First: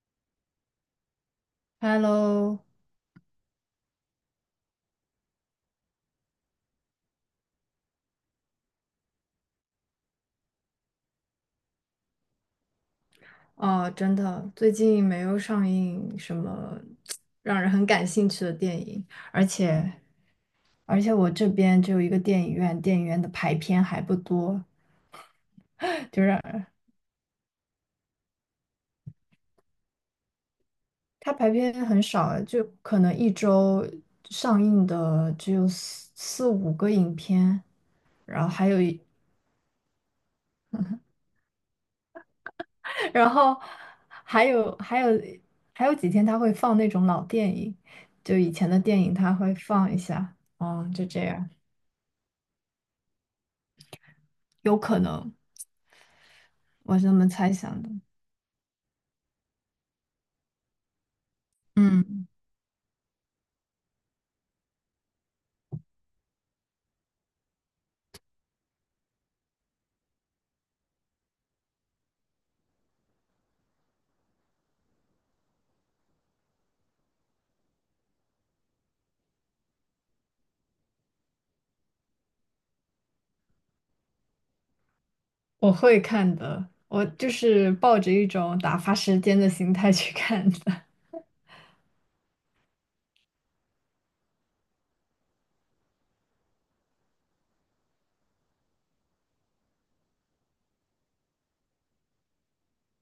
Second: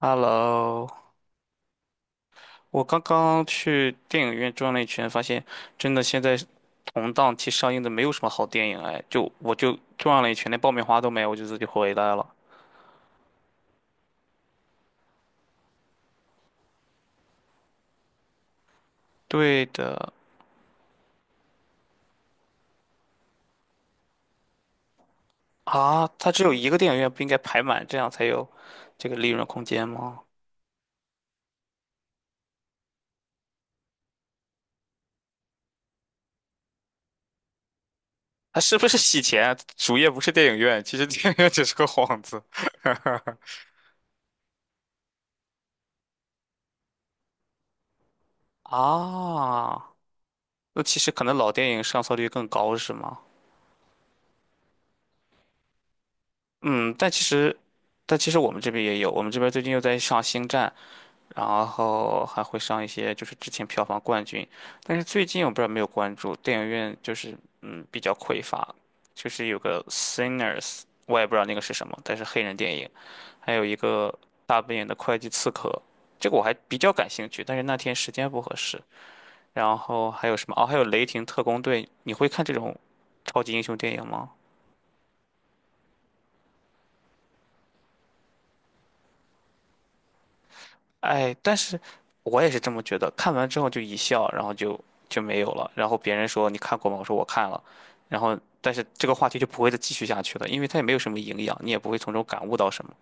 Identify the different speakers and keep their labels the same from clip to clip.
Speaker 1: Hello，
Speaker 2: Hello，
Speaker 1: 我刚刚去电影院转了一圈，发现真的现在同档期上映的没有什么好电影哎，我就转了一圈，连爆米花都没有，我就自己回来了。
Speaker 2: 哦，真的，最近没有上映什么让人很感兴趣的电影，而
Speaker 1: 对
Speaker 2: 且
Speaker 1: 的。
Speaker 2: 我这边只有一个电影院，电影院的排片还不多，
Speaker 1: 啊，
Speaker 2: 就
Speaker 1: 它
Speaker 2: 是
Speaker 1: 只有一个电影院，不应该排满，这样才有这个利润空间吗？
Speaker 2: 它排片很少啊，就可能一周上映的只有四五个影片，然后
Speaker 1: 它
Speaker 2: 还
Speaker 1: 是
Speaker 2: 有
Speaker 1: 不是
Speaker 2: 一，
Speaker 1: 洗钱？主页不是电影院，其实电影院只是个幌子。
Speaker 2: 然后 还有还有还有几天它会放那种老电影，就以前的电影它会放
Speaker 1: 啊，
Speaker 2: 一下，
Speaker 1: 那
Speaker 2: 嗯，
Speaker 1: 其
Speaker 2: 就
Speaker 1: 实
Speaker 2: 这
Speaker 1: 可能
Speaker 2: 样。
Speaker 1: 老电影上座率更高是吗？
Speaker 2: 有可能，
Speaker 1: 嗯，
Speaker 2: 我是
Speaker 1: 但
Speaker 2: 这
Speaker 1: 其
Speaker 2: 么猜
Speaker 1: 实，
Speaker 2: 想的。
Speaker 1: 但其实我们这边也有，我们这边最近又在上《星战》，然后
Speaker 2: 嗯，
Speaker 1: 还会上一些就是之前票房冠军。但是最近我不知道有没有关注，电影院就是比较匮乏，就是有个《Sinners》,我也不知道那个是什么，但是黑人电影，还有一个大本营的会计刺客，这个我还比较感兴趣，但是那天时间不合适。然后还有什么？哦，还有《雷霆特工队》，你会看这种超级英雄电影吗？
Speaker 2: 我会看的，我就是抱着一种打发时间的心态去看的。
Speaker 1: 哎，但是我也是这么觉得，看完之后就一笑，然后就没有了。然后别人说你看过吗？我说我看了，然后但是这个话题就不会再继续下去了，因为它也没有什么营养，你也不会从中感悟到什么。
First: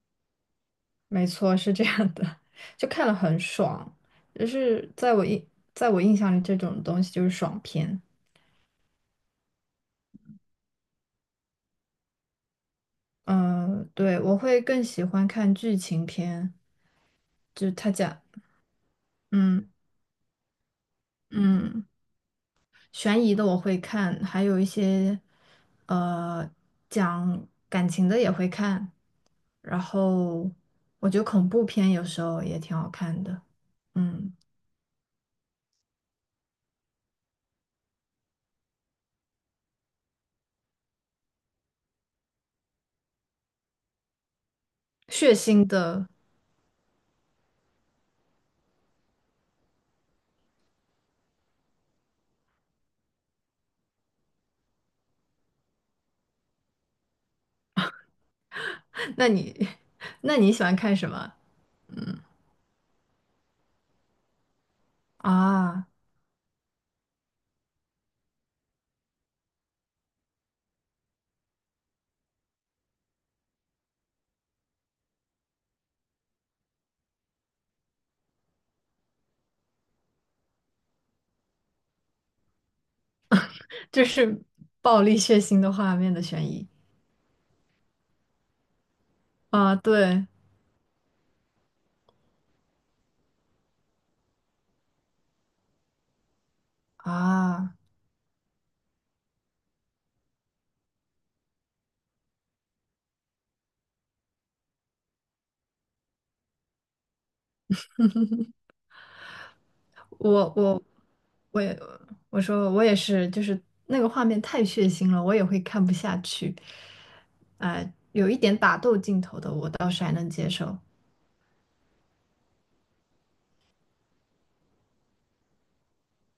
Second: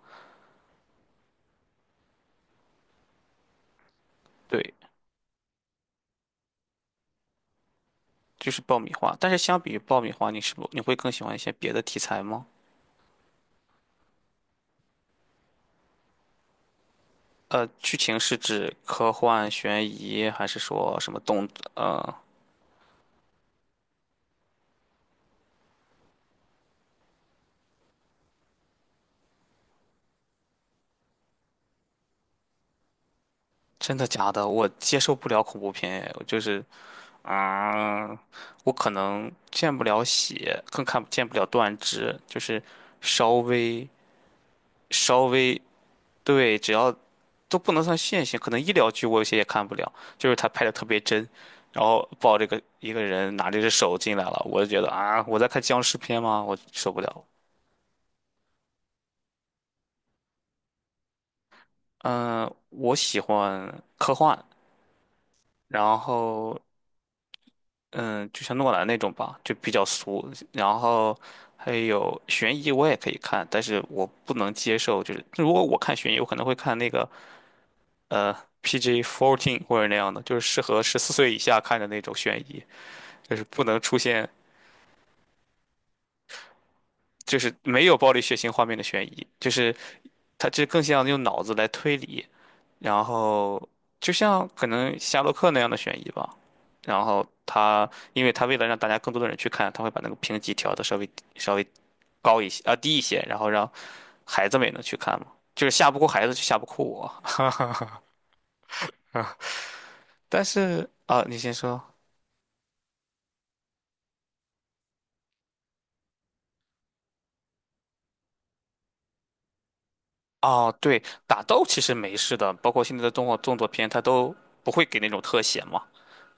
Speaker 2: 没错，是这样的，就看了很爽，就
Speaker 1: 对，
Speaker 2: 是在我印象里，这种东西就是爽片。
Speaker 1: 就是爆米花。但是相比于爆米花，你是不你会更喜欢一些别的题材吗？
Speaker 2: 嗯、对，我会更喜欢看剧情片，就
Speaker 1: 呃，
Speaker 2: 是他
Speaker 1: 剧情
Speaker 2: 讲，
Speaker 1: 是指科幻、
Speaker 2: 嗯
Speaker 1: 悬疑，还是说什么动？
Speaker 2: 嗯。
Speaker 1: 呃，
Speaker 2: 悬疑的我会看，还有一些呃讲感情的也会看，然后我觉得恐怖片有时候也挺好看的，
Speaker 1: 真的假
Speaker 2: 嗯，
Speaker 1: 的？我接受不了恐怖片，我就是啊，我可能见不了血，更看不了断肢，就是稍微稍
Speaker 2: 血
Speaker 1: 微
Speaker 2: 腥的，
Speaker 1: 对。只要都不能算现行，可能医疗剧我有些也看不了，就是他拍的特别真，然后抱这个一个人拿着只手进来了，我就觉得啊，我在看僵尸片吗？我受不了。
Speaker 2: 那你 那你喜欢看什么
Speaker 1: 嗯、我喜欢科幻，
Speaker 2: 啊？
Speaker 1: 然后嗯，就像诺兰那种吧，就比较俗。然后还有悬疑，我也可以看，但是我不能接受，就是如果我看悬疑，我可能会看那个呃 PG-14 或者那样的，就是适合14岁以下看的那种悬疑，就是不能出
Speaker 2: 就
Speaker 1: 现
Speaker 2: 是暴力血腥的画面的悬疑
Speaker 1: 就是没有暴力血腥画面的悬疑，就是
Speaker 2: 啊，对
Speaker 1: 它这更像用脑子来推理，然后就像可能夏洛克那样的悬疑吧。然后
Speaker 2: 啊。
Speaker 1: 他，因为他为了让大家更多的人去看，他会把那个评级调的稍微高一些，啊，低一些，然后让孩子们也能去看嘛，就是吓不哭孩子就吓不哭我。但
Speaker 2: 我我
Speaker 1: 是啊、你先
Speaker 2: 我也
Speaker 1: 说。
Speaker 2: 我说我也是，就是那个画面太血腥了，我也会看不下去。呃，有一点打斗镜头的，我倒是还能接
Speaker 1: 哦，
Speaker 2: 受。
Speaker 1: 对，打斗其实没事的，包括现在的动画动作片，它都不会给那种特写嘛，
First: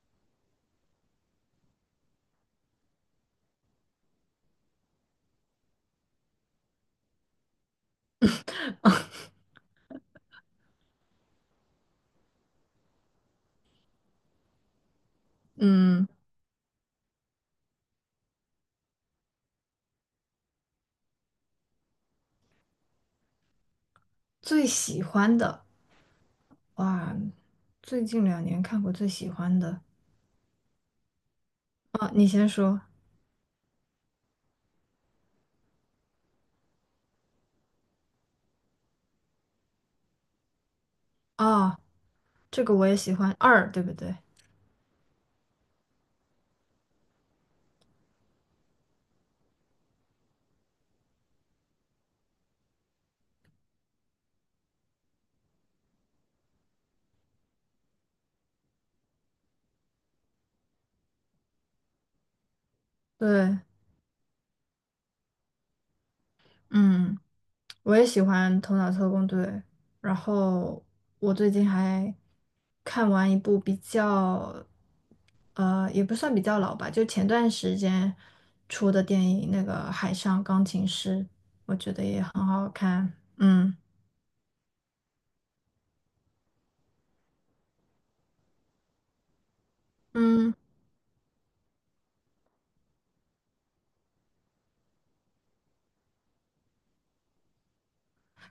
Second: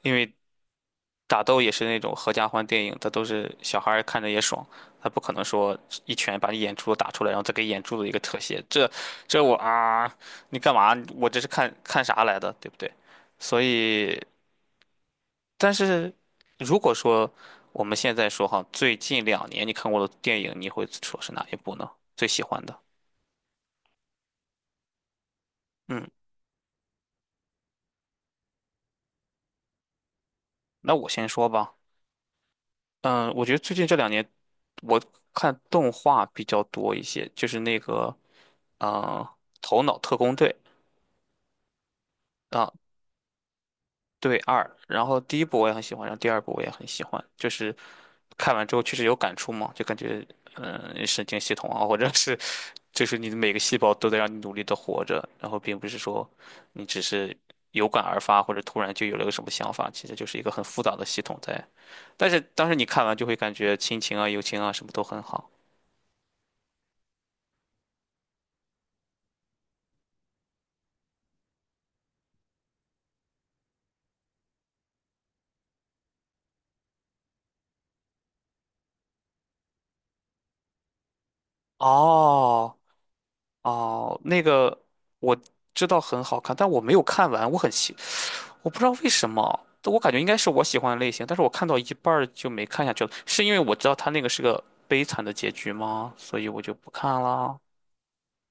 Speaker 1: 因为打斗也是那种合家欢电影，它都是小孩儿看着也爽，他不可能说一拳把你眼珠子打出来，然后再给眼珠子一个特写，这我啊，你干嘛？我这是看看啥来的，对不对？所以但
Speaker 2: 嗯，
Speaker 1: 是如果说我们现在说哈，最近两年你看过的电影，你会说是哪一部呢？最喜欢的？
Speaker 2: 最喜欢的
Speaker 1: 嗯，
Speaker 2: 哇，最近2年看过最喜欢的
Speaker 1: 那我先说吧。
Speaker 2: 啊，你先说
Speaker 1: 嗯，我觉得最近这2年我看动画比较多一些，就是那个嗯，头脑特工队》。
Speaker 2: 啊，这
Speaker 1: 啊，
Speaker 2: 个我也喜欢二，对不对？
Speaker 1: 对二，然后第一部我也很喜欢，然后第二部我也很喜欢，就是看完之后确实有感触嘛，就感觉神经系统啊，或者是就是你的每个细胞都在让你努力的活着，然后并不是说你只是有感而发或者突然就有了个什么想法，其实就是一个很复杂的系统在。但是当时你看完就会感
Speaker 2: 对，
Speaker 1: 觉亲情啊、友情啊什么都很好。
Speaker 2: 嗯。我也喜欢《头脑特工队》，然后我最近还看完一部比较，也不算比较老吧，就前段时间出的电影，那个《海上钢琴师》，我觉得也很好
Speaker 1: 哦。
Speaker 2: 看。嗯
Speaker 1: 哦，那个我知道很好看，但我没有看完，我很期。我不知道为什么，我感觉应该是
Speaker 2: 嗯，
Speaker 1: 我喜欢的类型，但是我看到一半儿就没看下去了，是因为我知道他那个是个悲惨的结局吗？所以我就不看了。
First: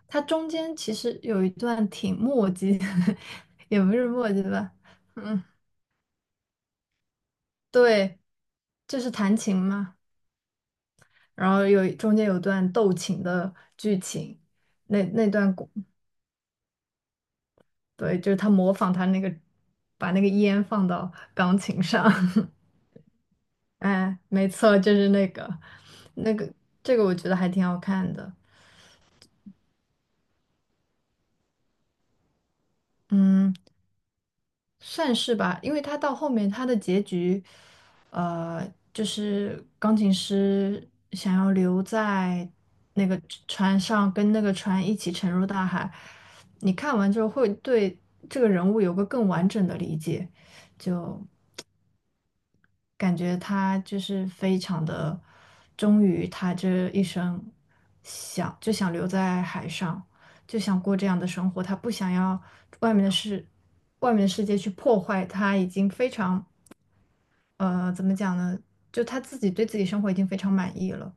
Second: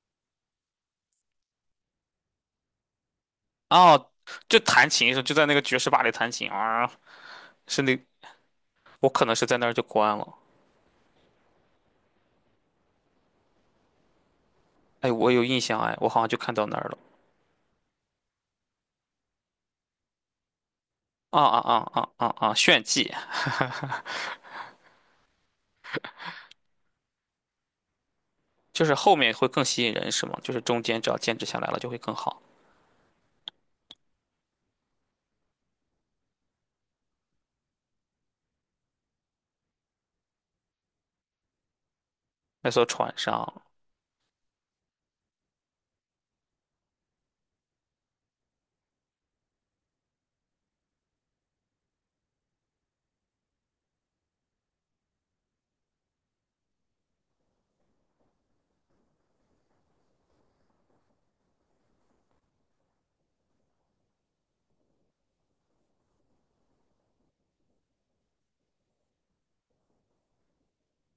Speaker 2: 它中间其实有一段挺墨迹的，也不是
Speaker 1: 哦，
Speaker 2: 墨迹
Speaker 1: 就
Speaker 2: 吧，
Speaker 1: 弹琴的时候，就
Speaker 2: 嗯，
Speaker 1: 在那个爵士吧里弹琴啊，是那，
Speaker 2: 对，就
Speaker 1: 我
Speaker 2: 是
Speaker 1: 可能
Speaker 2: 弹
Speaker 1: 是
Speaker 2: 琴
Speaker 1: 在那儿就
Speaker 2: 嘛，
Speaker 1: 关了。
Speaker 2: 然后中间有段斗琴的剧情。那
Speaker 1: 哎，
Speaker 2: 那
Speaker 1: 我有
Speaker 2: 段
Speaker 1: 印象，哎，我好像就看到那儿了。
Speaker 2: 对，就是他模仿他那个，把那个烟放到
Speaker 1: 啊
Speaker 2: 钢
Speaker 1: 啊
Speaker 2: 琴
Speaker 1: 啊
Speaker 2: 上，
Speaker 1: 啊啊啊！炫技
Speaker 2: 哎，没错，就是那个，那个，这个我觉得还挺好看的，
Speaker 1: 就是后面会更吸引人，是吗？就是中间只要坚持下来了，就会更好。
Speaker 2: 嗯，算是吧，因为他到后面他的结局，呃，就是钢琴师想要留在
Speaker 1: 那艘
Speaker 2: 那
Speaker 1: 船
Speaker 2: 个
Speaker 1: 上。
Speaker 2: 船上，跟那个船一起沉入大海，你看完之后会对这个人物有个更完整的理解，就感觉他就是非常的忠于他这一生想，就想留在海上，就想过这样的生活。他不想要外面的世，外面的世界去破坏他已经非常怎么讲呢？就他自己对自己生活已经非常满意了。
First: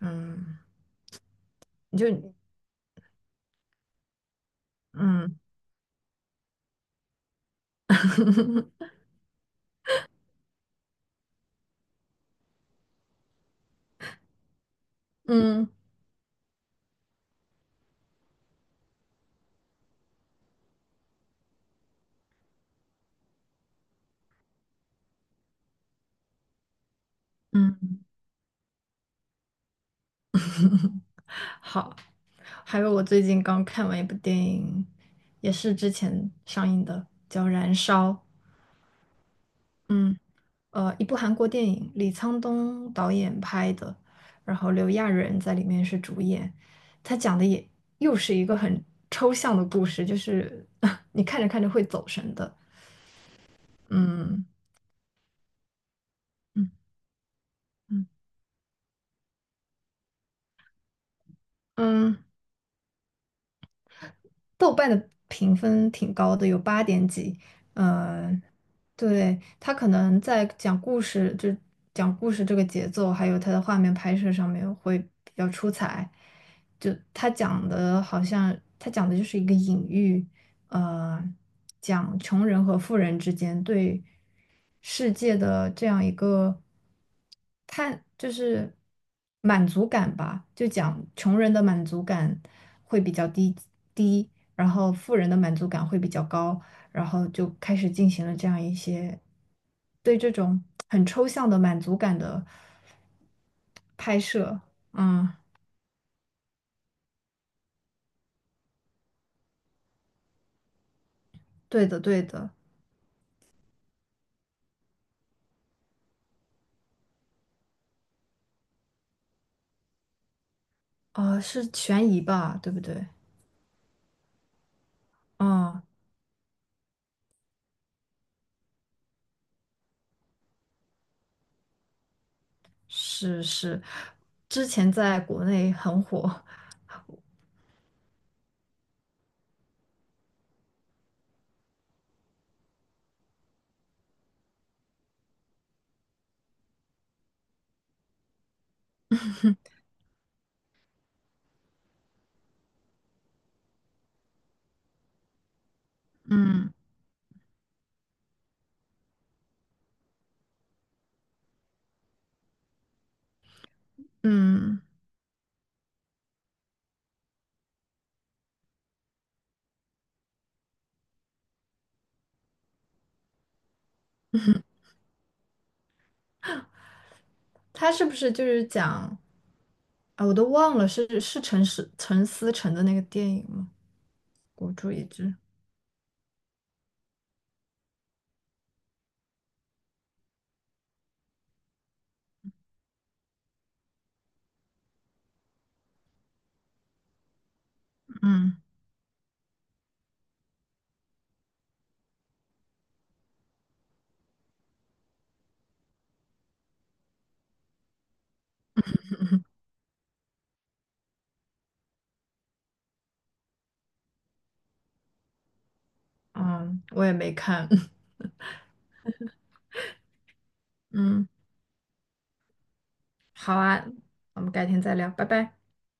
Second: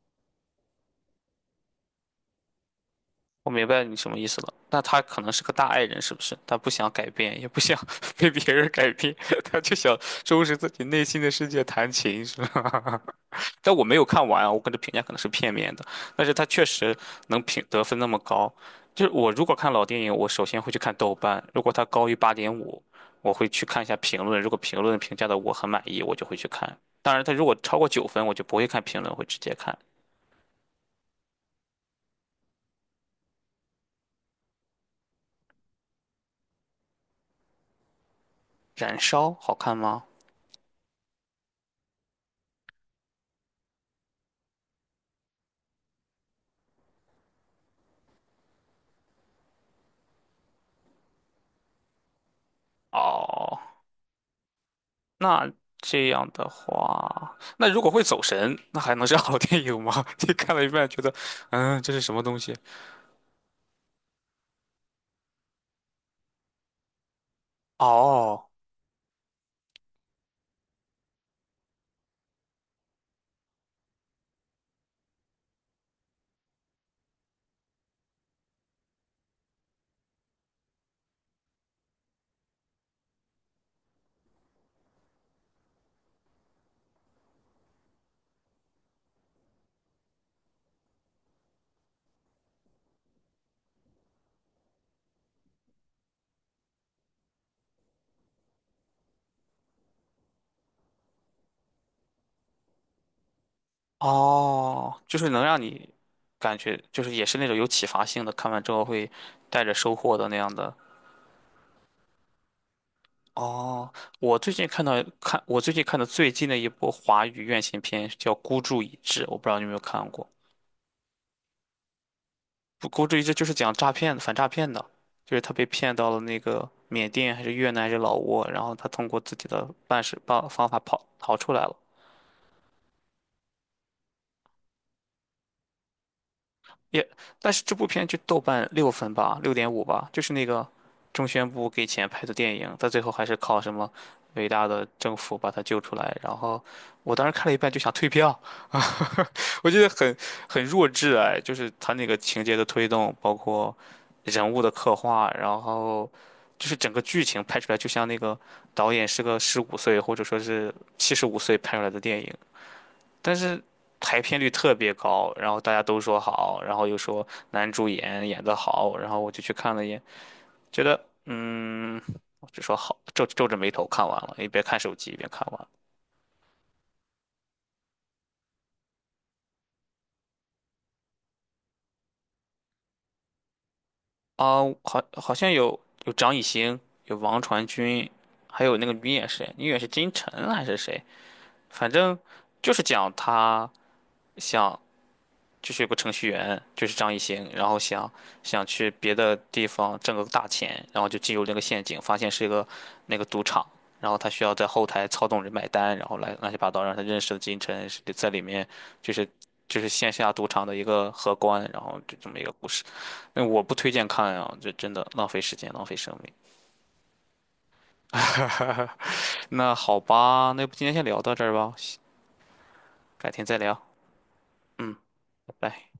Speaker 2: 嗯，你就
Speaker 1: 我明白你什么意思了。那他可能
Speaker 2: 嗯
Speaker 1: 是个大爱人，是不是？他不想改变，也不想 被别人改 变，他就想收拾自己内心的世界，弹琴，是吧？但我没有看完啊我给的评价可能是片
Speaker 2: 嗯
Speaker 1: 面的，但是他确实能评得分那么高。就是我如果看老电影，我首先会去看豆瓣，如果它高于8.5，我会去看一下评论。如果评论评价的我很满意，我就会去看。当然，它如果超过
Speaker 2: 嗯，
Speaker 1: 9分，我就不会看评论，会直接看。
Speaker 2: 好。还有我最近刚看完一部电影，也是之前上映的，叫《燃烧》。
Speaker 1: 燃烧好看吗？
Speaker 2: 嗯。一部韩国电影，李沧东导演拍的，然后刘亚仁在里面是主演。他讲的也又是一个很抽象的故事，就是 你看着看着会走神的。
Speaker 1: 哦。
Speaker 2: 嗯
Speaker 1: 那这样的
Speaker 2: 嗯
Speaker 1: 话，那如果会
Speaker 2: 嗯，
Speaker 1: 走神，那还能是好电影吗？你看了一半觉得，嗯，这是什么
Speaker 2: 嗯，
Speaker 1: 东西？
Speaker 2: 豆瓣的评分挺高的，有8点几。嗯、
Speaker 1: 哦。
Speaker 2: 对，他可能在讲故事，就是讲故事这个节奏，还有他的画面拍摄上面会比较出彩。就他讲的好像，他讲的就是一个隐喻，呃，讲穷人和富人之间对世界的这样一个看，就是满足感吧，就讲穷人的满足感会比较低，然后富人的满足感会比较高，然后就开始进行了这样一些对这种很抽象的满足感的拍摄。
Speaker 1: 哦，就
Speaker 2: 嗯，
Speaker 1: 是能让你感觉，就是也是那种有启发性的，看完之后会带着收获的那样的。
Speaker 2: 对的，对的，
Speaker 1: 哦，我最近看到看我最近看的最近的一部华语院线片叫《孤注一掷》，我不知道你有没有看过。
Speaker 2: 啊，是悬疑吧，对不
Speaker 1: 不，
Speaker 2: 对？
Speaker 1: 国际一这就是讲诈骗的，反诈骗的，就是他被
Speaker 2: 嗯，
Speaker 1: 骗到了那个缅甸还是越南还是老挝，然后他通过自己的办方法跑逃出来了。
Speaker 2: 是是，之前在国内很火。
Speaker 1: 也，但是这部片就豆瓣6分吧，6.5吧，就是那个中宣部给钱拍的电影，他最后还是靠什么伟大的政府把他救出来。然后我当时看了一半就想退票，我觉得很弱智哎，就是他那个情节的推动，包括人物的刻画，然后就
Speaker 2: 嗯
Speaker 1: 是整个剧情拍出来，就像那个导演是个十五岁或者说是75岁拍出来的电影，但是排片率特
Speaker 2: 嗯，
Speaker 1: 别高，然后大家都说好，然后又说男主演演得好，然后我就去看了一眼，觉得嗯，我只说好，皱皱着眉头看完了，一边看手机一边看完了。
Speaker 2: 他是不是就是讲啊？我都忘了是陈思诚的那个电影吗？
Speaker 1: 啊，
Speaker 2: 孤注
Speaker 1: 好，
Speaker 2: 一
Speaker 1: 好
Speaker 2: 掷。
Speaker 1: 像有张艺兴，有王传君，还有那个女演谁，女演员是金晨还是谁？反正就是讲他想就是有个程序员，就是张艺兴，然后想
Speaker 2: 嗯
Speaker 1: 想去别的地方挣个大钱，然后就进入那个陷阱，发现是一个那个赌场，然后他需要在后台操纵人买单，然后来乱七八糟，让他认识了金晨，是在里面就是就是线下赌场的一个荷官，然后就这么一个故事。那我不推荐看啊，这真的浪费时间，浪费生命。
Speaker 2: 嗯，我也没看。
Speaker 1: 那好吧，那要不今天 先聊
Speaker 2: 嗯。
Speaker 1: 到这儿吧，改天
Speaker 2: 好
Speaker 1: 再聊。
Speaker 2: 啊，我们改天再
Speaker 1: 嗯，
Speaker 2: 聊，拜
Speaker 1: 拜
Speaker 2: 拜。
Speaker 1: 拜。